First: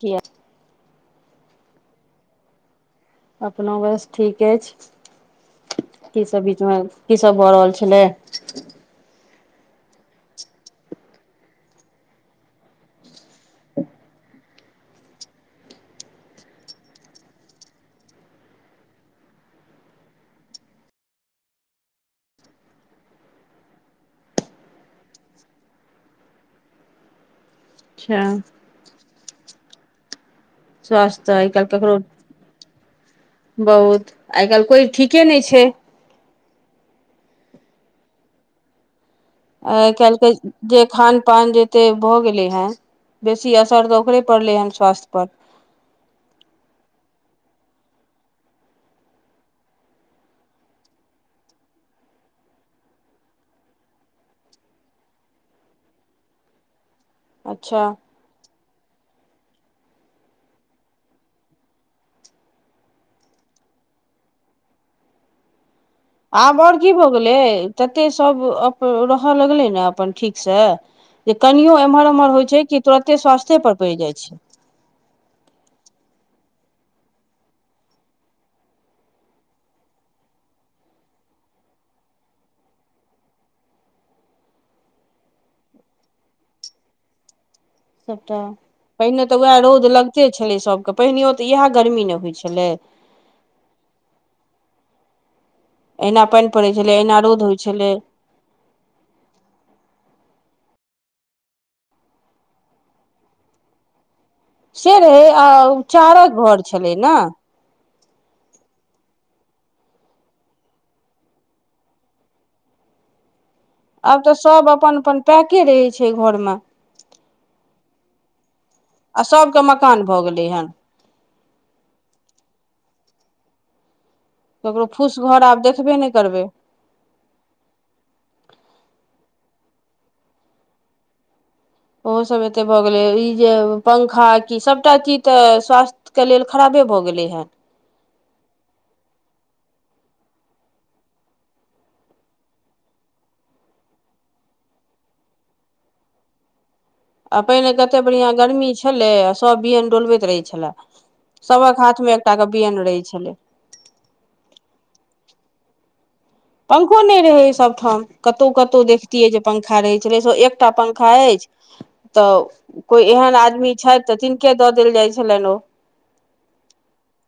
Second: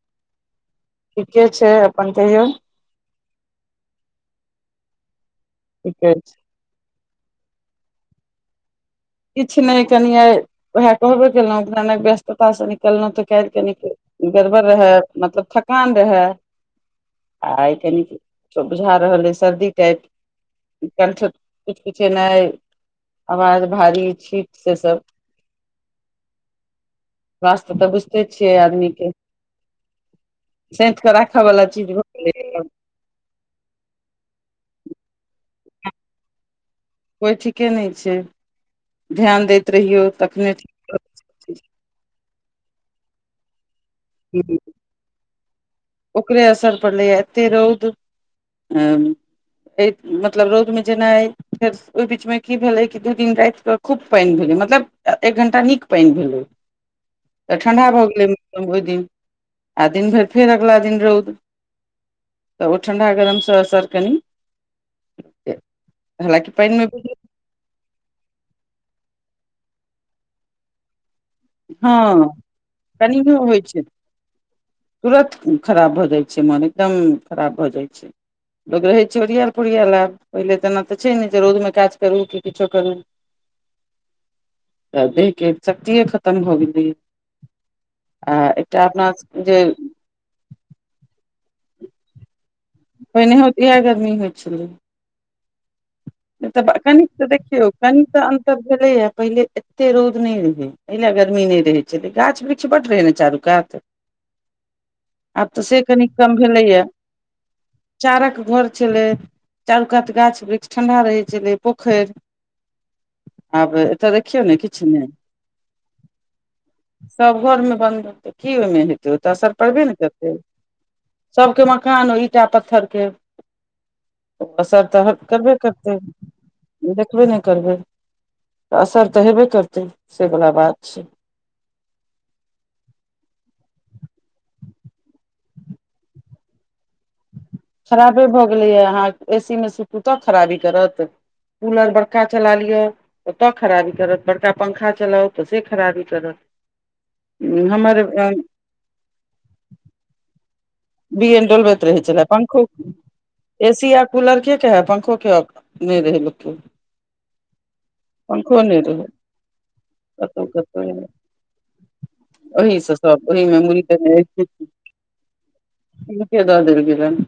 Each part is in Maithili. किआ ठीके छै अपन कहियौ। अपनो बस ठीक [unintelligible] [unintelligible] ठीके की छै सब भऽ रहल छलै। किछु नहि कनि आइ उएह कहबे केलहुँ अपना नहि व्यस्ततासँ निकललहुँ तऽ काल्हि क निक गड़बड़ रहै मतलब थकान रहै। आ कन बुझा रहल अइ सर्दी टाइप कंठ किछु किछे नय आवाज भारी छीक से सब स्वस्थ तऽ तऽ अच्छा बुझिते छियै आदमी के सैंत कऽ स्वास्थ त राखऽ अइ वाला कल चीज केकरो भऽ गेलै बहुत आइ काल्हि कोइ ठीके नहि छै कोइ ठीके नहि छै ध्यान दैत आइ रहियौ काल्हि के तखने जे ठीक खान पान रहत। जते भऽ गेलै हेँ बेसी असर तऽ ओकरे पड़लै हन स्वास्थ्य पर ओकरे असर पड़लै या एते रौद अं ए-मतलब रौदमे जेना फेर ओहि बीचमे की भेले की दू दिन रातिक खूब पानि भेलै मतलब एक घंटा नीक पानि भेलै [inaudible] तऽ अच्छा ठण्ढा भऽ गेलै अ-ओहि दिन आ दिन भरि फेर अगिला दिन रौद तऽ ओ ठण्डा गरमसँ असर कनि हालाँकि आब आओर पानि मे की भऽ गेलै ततेक सभ अप-रहऽ लगलै नऽ अपन ठीकसँ जे कनियो एम्हर हँ ओम्हर होइ छै कि तुरते कनियो स्वास्थे होइ पर छै पड़ि जाइ छै तुरत खराब भऽ जाइ छै मोन एकदम खराब भऽ जाइ छै लोक रहै छै ओरियाल पोरियाल आब पहिले तऽ एना तऽ छै ने जे रौदमे काज करू कि किछो करू [inaudible] आदमीके शक्तिए खतम भऽ गेलै या सभटा पहिने तऽ उएह रौद लगिते छलै सभके पहिनेयो तऽ इहाए गर्मी ने होइ छलै पहिनेहो तऽ इहाए गरमी होइ छलै अहिना पानि पड़ै तऽ छलै कनिक अहिना तऽ रौद होइ देखियौ छलै कनि तऽ अन- सब भेलै या पहिले एते रौद नहि रहै पहिले गर्मी नहि रहै छलै गाछ वृक्ष बड्ड रहै ने चारू- -कात से रहै आब तऽ आ-उ से कनि कम चारक घर भेलैया छलै न चारक घर छलै चारू कात गाछ वृक्ष ठंडा रहै छलै पोखरि आबे आब तऽ सब अपन अपन पैके रहहै छै घरमे सब घरमे बन्द रहतै की ओहिमे हेतै ओ आ तऽ असर सभके पड़बे नै मकान भऽ करतै गेलै हन सबके मकान ओ ईटा पत्थरके ककरो असर फूस तहन घर करबे आब देखबे करतै नहि करबै देखबे नहि करबै तऽ असर तऽ हेबै करतै सेवला बात छै ओहोसभ एतेक भऽ गेलै ई जे पंखा की सभटा चीज तऽ स्वास्थ्य के लेल खराबे भऽ गेलै हेँ खराबे भऽ गेलैया अहाँ ए- सीमे सुतू तऽ खराबी करत कूलर बड़का चला लियऽ ओतऽ खराबी करत बड़का पंखा चलाउ तऽसे खराबी करत आ पहिने हमर कतेक बढ़िययाँ गर्मी छलै आ सब बियैन डोलबैत रहै छलाए बियैन डोलबैत रहै छलाए पंखो रहै छलै ए सी आ कूलर के कहाए पंखोके नै रहै लोकके पंखो नहि रहै सबठाम कतौ नहि कतौ रहै देखतियै जे पंखा रहै छलै से कतौ एकटा कतौ पंखा अछि तऽ ओहि से कोई सब एहन ओहि मे आदमी मुड़ी छथि तऽ तिनके दऽ देल जाइ छलनि ओ हुनकें दऽ देल गेलनि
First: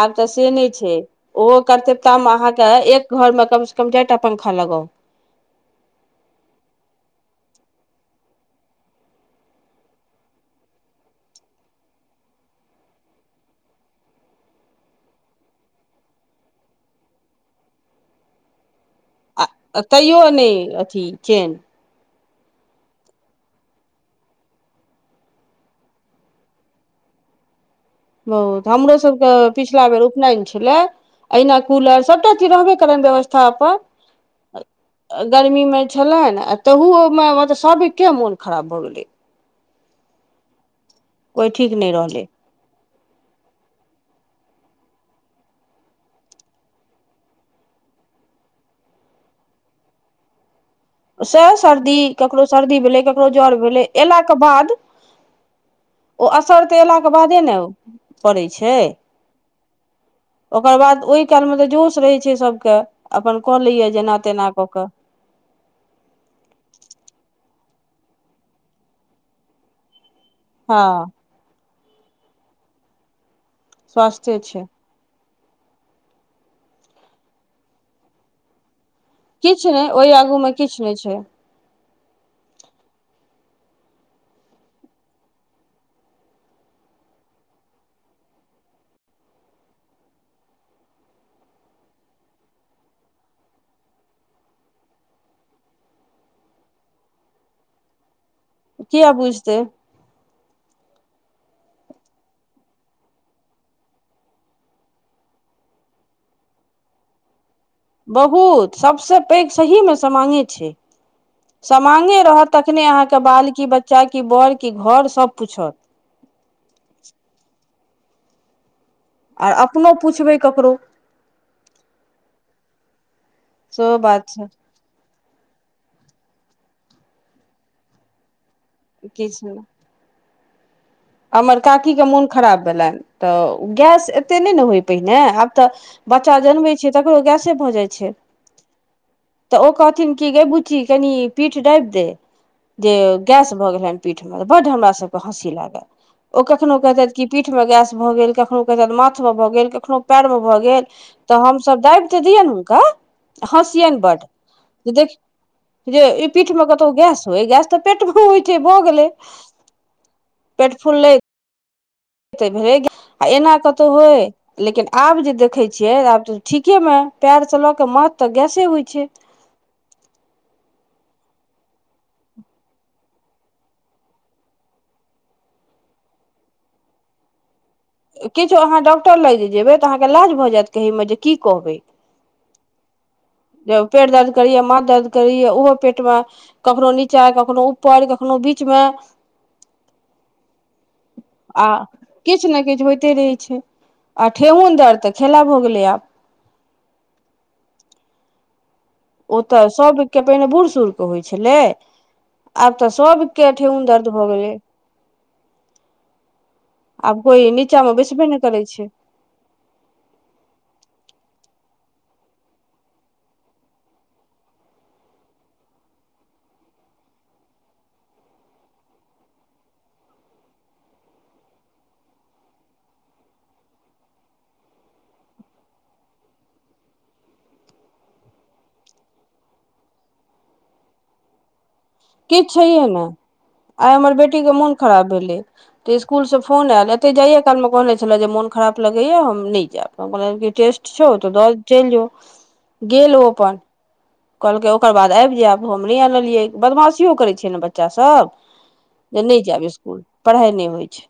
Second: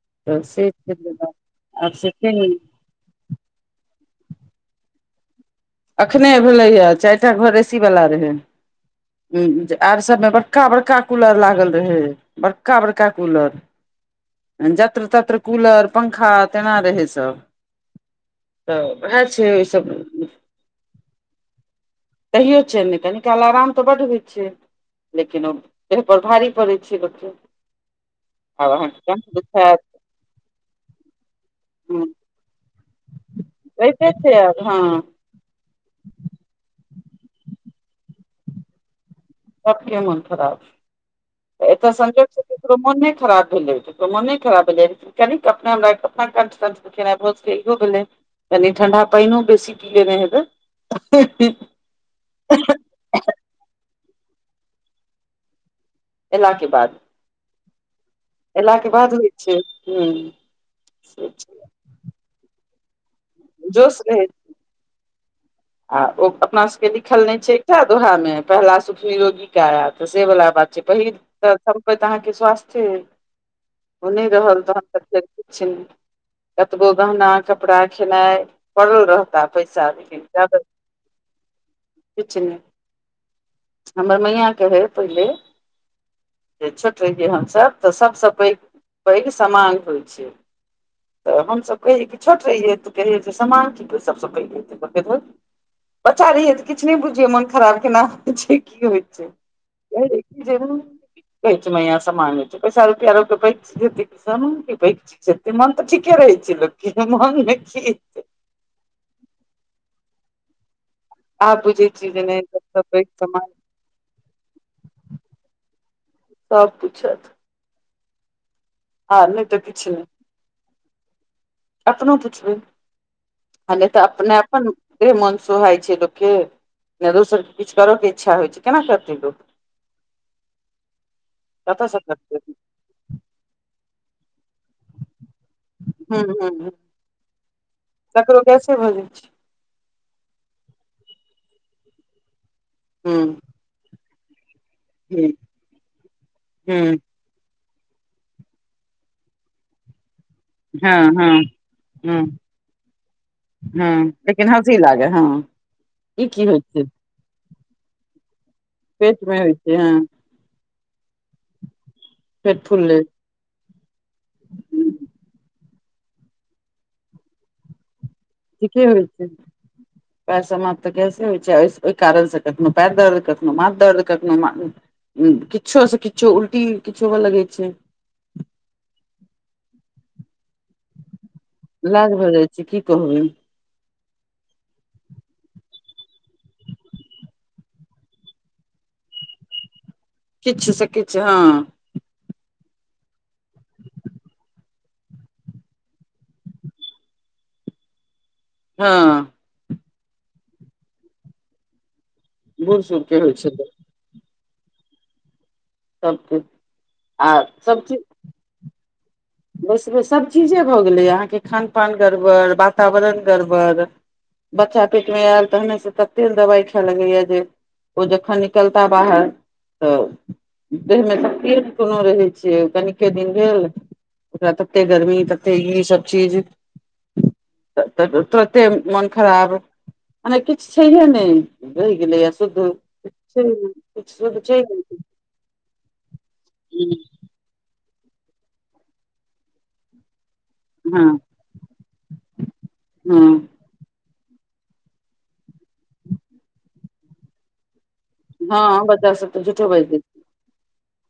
आब तऽ से नहि छै ओहो आब से छै कत्तेठाम अहाँके एक घरमे कम सऽ कम चारिटा पंखा लगाउ अखने भेलै या चारिटा घर एसी वला रहै हूँ आओर सभमे बड़का बड़का कूलर लागल रहै बड़का बड़का कूलर जत्र तत्र कूलर पंखा तेना रहै सब तऽ हेज आ तैयो नहि अथी चेन तहियो चेन नहि कनी काल आराम तऽ बड होइ छै। लेकिन ओ देहपर भारी पड़ैत छै लोकके ओ हमरो अहाँके सबके कनि दुखायत पिछला बेर उपनयन छलै अहिना कूलर सभटा चीज रहबे करनि व्यवस्था रहिते छै आब हँ अपन गरमीमे छेलनि आ तहू ओहिमे मतलब सब एके मे मोन खराब भऽ गेलै सबके मन कोइ खराब ठीक नहि एतऽ संजोग रहलै ककरो मोन नय खराब भेलै ककरो मोन नय खराब भेलै कनि अपना हमरा अपना कंठ तंठ दुखेनाइ बहुत इहो भेलै कनि ठंढ़ा पाइनो बेसी पी लेने हेबैऽ सेहो सर्दी ककरो सर्दी भेलै ककरो जर भेलै अयला के बाद ओ एला के असर तऽ बाद एला के बादे ने ओ एला के बाद होइ छै हु ओकर बाद ओय काल मे तऽ जोश रहै छै सभके अपन कऽ लैये जोश जेना रहै तेना कऽ कऽ आ ओ अपना सबके लिखल नै छै एकटा दोहा मे पहिला सुखी निरोगी काया तऽ से वला बात छै हँ पहिल तऽ सम्पत्ति अहाॅंके स्वास्थे ऐ ओ नय स्वास्थे छै रहल तहन फेर किछ नय कतबो गहना कपड़ा खेनाइ पड़ल रहत किछ नय ओई आगू मे किछ नय छै किछ नय हमर मैयाॅं कहय पहिले जे छोट रहियै हमसभ तऽ सभसँ पैघ पैघ समांग होय छै तऽ हमसभ कहियै कि छोट रहियै त कहियै जे सामांग की सभ स पैघ बच्चा रहियै तऽ किछ नय बुझियै मोन खराब केना होय छै की होय किया छै बुझतै हं यै जरुर पैंच मैया से मांगै छै पैसा रुपैया रहतै पैंच देतै कि सब मंगतै से तऽ मोन तऽ ठीके रहै छै लोक के मोन मे की हेतै बहुत सभसँ पैघ सहीमे समांगे छै आब बुझै छियै समांगे जे रहत नहि सब तखने पैघ अहाँके सामान बाल की बच्चा कि बड़ की घर सभ पूछत सब किछ हैत नहि आय तऽ अपनो किछु नहि पुछबैय ककरो। अपनो पुछबैय आ नैय सेहो त बात अपनाय छै अपन। इे मन सोहाय छै लोकके ने दोसर के किछ करऽ के इच्छा होइ छैइय। केना सकतै लोक किछु नहि हमर कतऽसँ काकीके मोन करतै खराब भेलनि तऽ गैस एतेक नहि ने होय पहिने आब तऽ हूँ बच्चा हूँ जनबै छैय तकरो गैसे भऽ जाइ छै ककरो गैसे भऽ जाइ छै तऽ ओ कहथिन कि गै बूची कनि पीठ दाबि दे जे हूँ गैस भऽ गेलेन पीठ में बड हमरा सबके हूँ हँसी लागे। कखनो हूँ कहैछेत कि पीठ में गैस भऽ गेल कखनो कहछेत माथ में भऽ गेल कखनो पैर मे भऽ गेल। गेल हँ हँ तऽ हमस दाब तऽ हूँ दियैन हुनका। हँसियन हँ बड लेकिन हँसी लागे देख हँ जे ई की पीठ होइ में छै कतहु गैस हो गैस। तऽ पेट भू होइत छै भऽ गेलैय। पेट [unintelligible] पेट फुल लैय। तऽ पेट भैग फुलले आ एना कतहु होय लेकिन आब जे देखै छियै आब तऽ। ठीके मे पैर सऽ लऽ के माथ। ठीके होइ छै पैरसॅं माथ तऽ गैसें होइ छै ओहि कारणसँ कखनो पैर दर्द कखनो माथ दर्द कखनो मा- हूँ किछो सँ किछो उल्टी किछ होबऽ लगै छै किछो अहाँ डॉक्टर लंग जेबै तऽ अहाँके लाज भऽ जाएत कहैयमे जे की कहबै लाज भऽ जाइ छै की कहबैन यौ उ-पेट दर्द करै या माथ दर्द करै या ओहो पेटमे कखनो नीचा कखनो ऊपर कखनो बीचमे किछ सँ किछ हाॅं किछ न किछ होइतै रहै छै आ ठेहुन दर्द तऽ खेला भऽ गेलै आब हाॅं ओतऽ सभके पहिने बूढ़ सूरऽके होइ छलै आब बूढ़ तऽ सूढ़ के होइ सबके छलै ठेहुन दर्द भऽ गेलै सबके आब आ कोइ सब नीचामे चीज बैसबे नहि करै छै बस बस सभचीजे भऽ गेलै अहाँके खान पान गड़बड़ वातावरण गड़बड़ बच्चा पेटमे आएल तहने सऽ तते दवाई खाऽ लगैया जे ओ जखन निकलता बाहर तऽ देहमे तऽ तेज रहै छै कनिके दिन भेल ओकरा तते गर्मी तते ई सब चीज त-तुरते मन खराब मने किछ छैहै नै भेलैया किछु सुध छैहे ने आइ हमर बेटीके मोन खराब भेलै ते स्कूल से फोन आएल नहि एते जाइयै कालमे कहने छलाए जे मन खराब लगैए हम नै जाएब हम कहलीयै जे टेस्ट छौ हँ तऽ दऽ चलि जो गेल ओ हँ अपन कहलकै ओकर बाद आबि जाएब हम नहि आनलियै बदमासियो करै छै ने बच्चासब हँ बच्चा जे सब नहि तऽ जाएब झूठो बाजि स्कूल दै पढ़ाइ नहि होइ छै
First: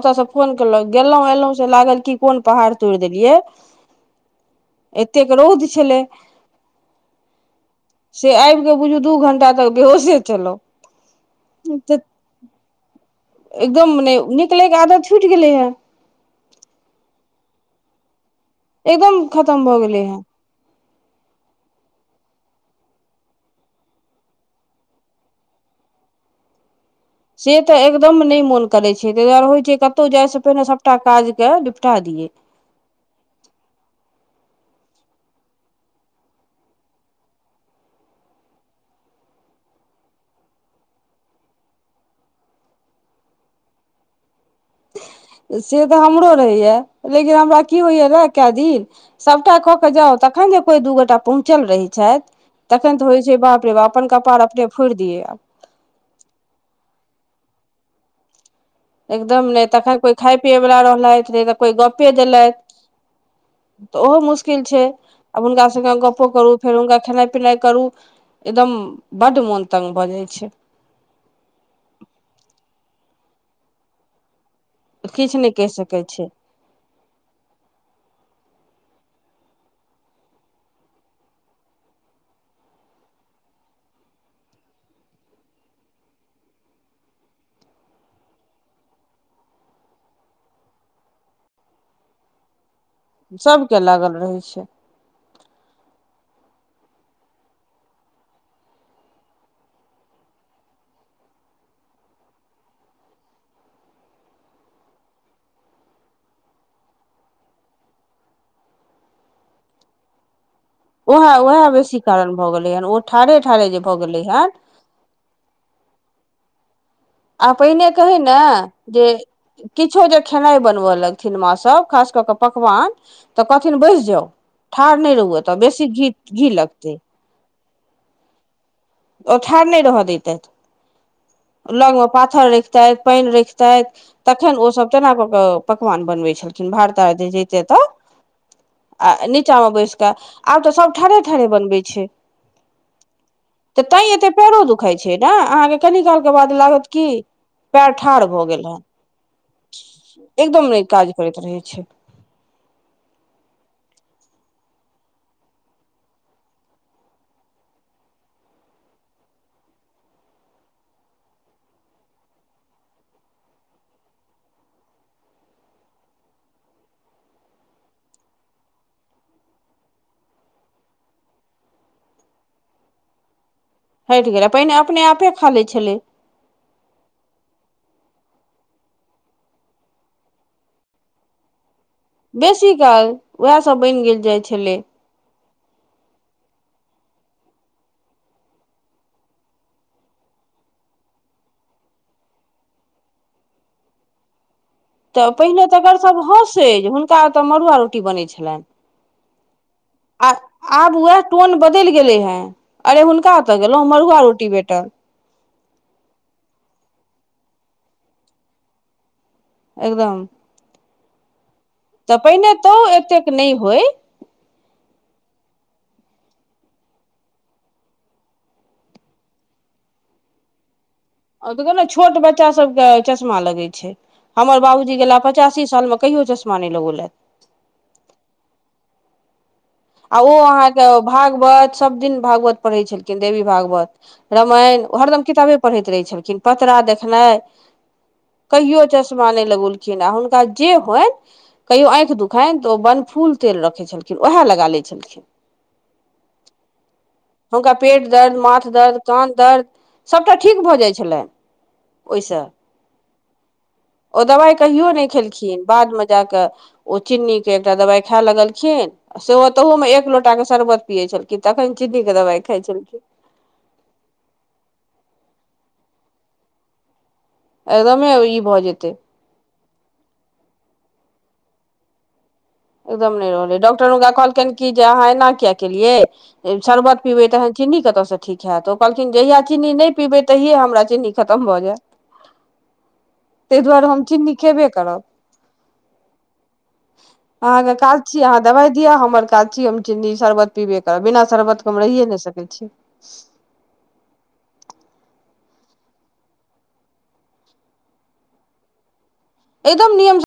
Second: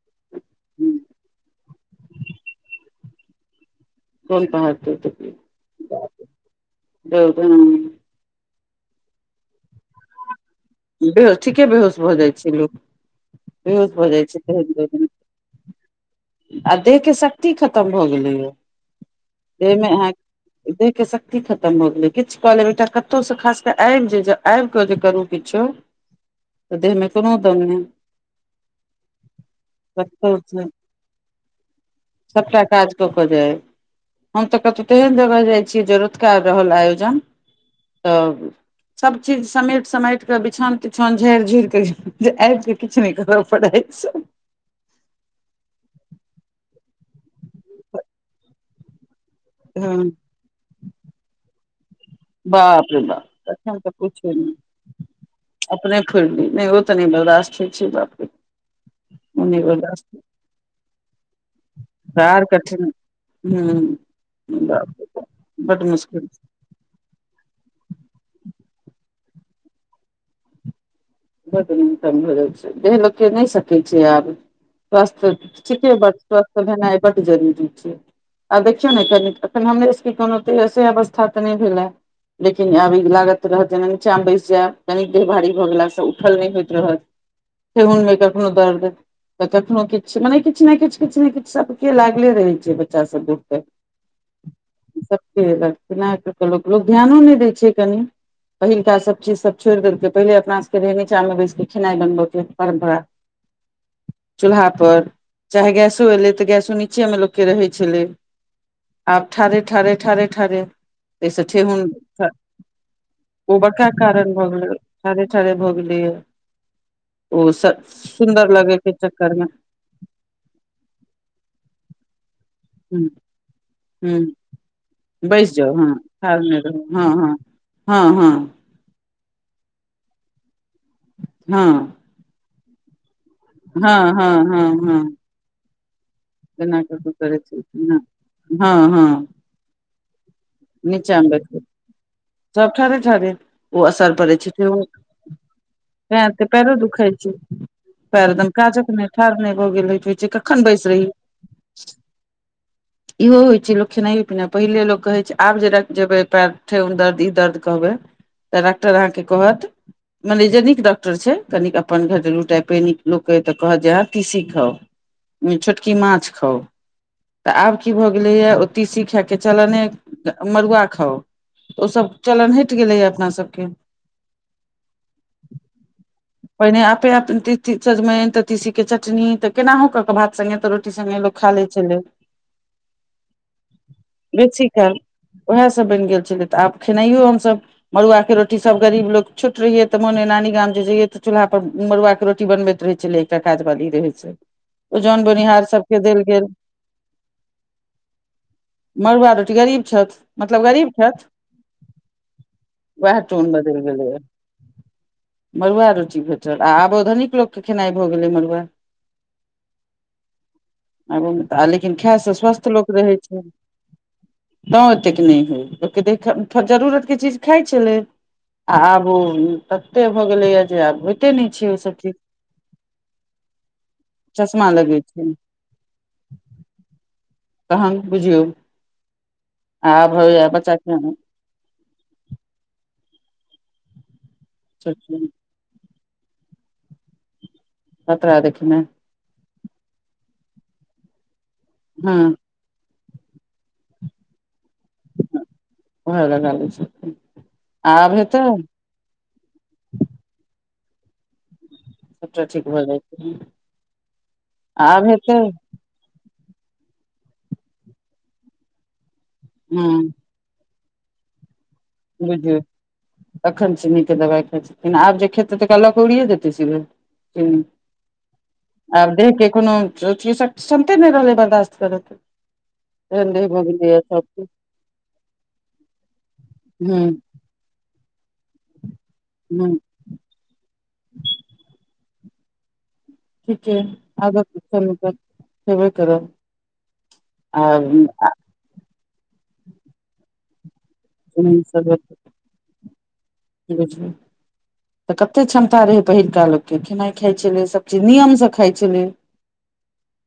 ओतऽ सब फोन केलक छै गेलहूँ एलहूँसे लागल की कोन पहाड़ तोड़ि देलियै कोन पहाड़ तोड़ एतेक रौद छलै देलियै। [unintelligible] से आबि कऽ बुझू दू घंटा तक बेहोशे छलौं इ- हेए ठीके बेहोश भऽ जाइ छैं लोक बेहोस एकदम भऽ नहि तेहन निकलैके कऽ आदत नै छुटि गेलै हे आ देहके शक्ति खत्म भऽ गेलैया एकदम खत्म भऽ गेलै हँ देहके शक्ति खत्म भऽ गेलै किछु कऽ लेब एकटा कतहु सऽ खास कऽ आबि जा-आबि कऽ जे करू किछो तऽ देहमे से तऽ एकदम नहि मोन करै छै ताहि दुआरे होइ छै कतहु जाइ सऽ पहिने सभटा काजके निपटा दियै सबटा काज कऽ कऽ जाइ हम तऽ कतहु तेहन जगह जाइ छियै जे रातुका रहल आयोजन तऽ सब चीज समेट समाटि तऽ बिछौन तिछौन झार झुरी कऽ जे आबि कऽ किछु नहि करऽ पड़ैए रातिसॅं से तऽ हमरो रहैया लेकिन हमरा की होइया कए दिन सभटा कऽ-कऽ हँ जाउ तखन जे कोइ दू गोटा पहुँचल रहै छथि बाप रे तखन तऽ होइ छै बाप रे तखन बाप तऽ अपन पूछू कपार नहि अपने फोड़ि दियै आब अपने फोरिली नहि ओ तऽ नहि बर्दाश्त होइ छै बाप रे ओ एकदम नहि तखन बर्दाश्त कोइ खाइ पीयैवला रहलथि नहि तऽ कोइ गप्पे बड़ देलथि कठिन हूं तऽ बाप ओहो मुश्किल छै रे बाप, आब हुनका बड संगे मुश्किल गप्पो करू फेर हुनका खेनाइ पिनाइ करू एकदम बड्ड मोन तंग भऽ जाय छै। बड मन तंग भऽ जायछै। देहि लोक के नय सकै छै आब। स्वास्थ्य किछु नहि कहि ठीके सकैत ब छै स्वास्थ्य भेनाए बड जरूरी छै। आब देखियौ ने कनि एखन हमरे सभके कोनोसे अवस्था तऽ नय भेलैय। लेकिन अभी लागत रहत जेना नीचां मे बैसि जाय कनि देहभारी भऽ गेला सऽ। ऊठल नय होइत रहत ठेंघुन मे कखनो दर्द तऽ कखनो किछु मने किछु ने किछु किछु ने किछु सबके लागले रहे छै। अच्छासँ दुःखत। सभके लागल रहै छै सबके कैना क के लोक लोक ध्यानो नय दै छै कनि। पहिलका सब चीज सब छोड़ि देलकै पहिले अपना सबके रहेय जे निचा मे बैस कऽ खेनाय बनबे [unintelligible] [unintelligible] चूल्हा पर चाहे गैसो एलै तऽ गैसो नीचे मे लोक केँ रहैत छलै। आब ठरे ठरे ठरे ठरे उएह एहिस उएह ठेहुन बेसी कारण भऽ गेलै हन ओ ठाढ़े ओ ठाढ़े जे बड़का भऽ गेलै कारण भऽ हन गेलै। ठारे ठारे भऽ गेलेय ओ आ स पहिने कहै ने सुन्दर लगे के जे चक्कर मे किछो जे खेनाइ बनबय लगथिन माँसभ खास कऽ कऽ पकवान ह तऽ कहथिन बैसि जाउ ह ठाढ़ नय रहु आ बैस एतऽ जाउ बेसी हँ घी ठाढ़ घी नहि रहू लगतै। हँ हँ हँ ओ ठाढ़ नय रहऽ दैतैथ लऽग हँ मे पाथर रैख तै पानि रखते हँ हँ हँ तखन हँ ओ सब हँ तना कऽ के पकवान बनबे छै। छलखिन एना कऽ कऽ भरताय जे जे करै जेते तऽ छलखिन हँ हँ हँ आ नीचा मे बैसि कऽ आब तऽ सभ ठढ़े नीचामे ठाढ़ बैठबै बनबै छै। सब ठड़े ठढ़े तऽ तैं एतेक पेड़ो दुखाइ छै ने अहाँके कनि कालके तें ते बात पैरो लागत की दुखाइ छै पैर ठाढ़ भऽ एकदम गेलहन काजक नहि ठाढ़ नहि भऽ गेल होइत होइ छै कखन एकदम बैस नय रही काज करैत रहै छै। [unintelligible] इहो होइ छै लोक खेनाइयए पिनाइ पहिले लोक कहै छै आब जेर जेबै पएर ठेंघुन दर्द ई दर्द कहबै तऽ डॉक्टर अहाँकेँ कहत मने जे निक डॉक्टर छै कनिक अपन घरेलू टाइपेनिक लोकके तऽ कहत जे अहाॅं की सीखब छोटकी माछ खाउ तऽ आब की भऽ गेलैए ओ तीसी खाके चल ने आ मड़ुआ खाउ तऽ ओसभ चलन हटि गेलैए अपनासभके हटि गेलै पहिने अपने आपे खा लैत छलै पहिने आपे अपन तीती सजमनि तऽ तीसी के चटनी ते केनाहु कऽ के भात संगे त रोटी सगे लोक खा लै छलै। बेसी काल उएहसभ बनि गेल जाइत बेसी छलै। काल उएह सभ बनि गेल छलै तऽ आब खेनाइयो हमसभ मड़ुआके के रोटी सब गरीब लोग छोट रहिये तऽ मोने नानी गाम जे जइये तऽ चूलहा पर मड़ुआ के रोटी बनेत रहै छलै। एकटा काज बाली रहै छै। ओ जौन तऽ बोनिहार पहिने तऽ अगर सबके सभ देल गेल हँसे जे हुनका ओतय मड़ुआ रोटी बनैत छलनि मड़ुआ रोटी गरीब छथि आ मतलब गरीब आब उएह छथि टोन बदलि गेलै हे अरे वएह हुनका टोन तऽ बदलि गेलहुँ गेलैए मड़ुआ रोटी भेटल मड़ुआ रोटी भेटल आ आबओ धनिक लोकके खेनाइ भऽ गेलै मड़ुआ एकदम आबऽ आ लेकिन तऽ खाय सँ पहिने स्वस्थ तो लोक रहै एतेक छै। नहि होय तँ ओतेक नय होइ लोक केतेक त जरूरत के चीज खाइत छलै आब ओ तते भ गेलेया जे आब हो आब देखोने छोट बच्चा सब के चश्मा लगे छै हमर चश्मा बाबूजी लगै के छै पचासी साल में कहियो चश्मा नय लगेलैथ तहन बुझियौ आब आ ओ होइए अहाँके बच्चाके भाग सोवाइत सब दिन भागवत पढ़ै छलखिन देवी भागवत रामायण हरदम किताबे पढ़ैत रहै छलखिन पतरा देखनाइ खतरा देखेनाइ कहो चश्मा चश्मा नय लगलखिन आ हुनका जे होएन कहियो आँख हँ दुख त ओ बन फूल तेल रखे छलखिन ओहा लगा ले छलखिन उएह लगा लै छै हुनका पेट आब दर्द हेतै माथ दर्द कान दर्द सभटा ठीक भऽ जाइ छलैन ओहसँ सभटा ठीक भऽ जाइ छै ओ दबाइ कहियो नै आब हेतै खेलखिन बाद मे जाके ओ चिन्नी के एकटा दवाई खाय लगलखिन से तहु मे हँ एक लो लैटाके शरबत पियै छलखिन तखन चीन्नी के दवाइ बुझियौ खाइ छलखिन तखन चिनी के दवाइ खाइ छथिन आब जे खेतै तऽ तेकरा लके ऊड़िए जेतै सेबे हु एकदमे ई भऽ जेतै आर देह के कोनो सब सुनते नय रहलै बर्दाश्त करे के एकदम नय रहलै डॉक्टर हुनका कहलकेन की जे अहाँ एना किया केलियै हूँ शर्बत पीबे तहन चिन्नी कत से ठीक हैत कहलखिन जहिया हूँ चीनी नय पीबै तहिए हमरा चीनी खतम भऽ जायत तैय दुआरे हम चिन्नी खेबे करब खेबे करब अहाँके काज छी अहाँ दवाइ दिअ हमर काज छी हम चिन्नी शरबत पिबे करब बिना ई शरबतके हम सब रहियए नय की सकै छी बुझू तऽ कतेक क्षमता रहै पहिलका लोकके खेनाइ खाइ छलै सबचीज नियमसँ खाइत छलै एकदम नियम स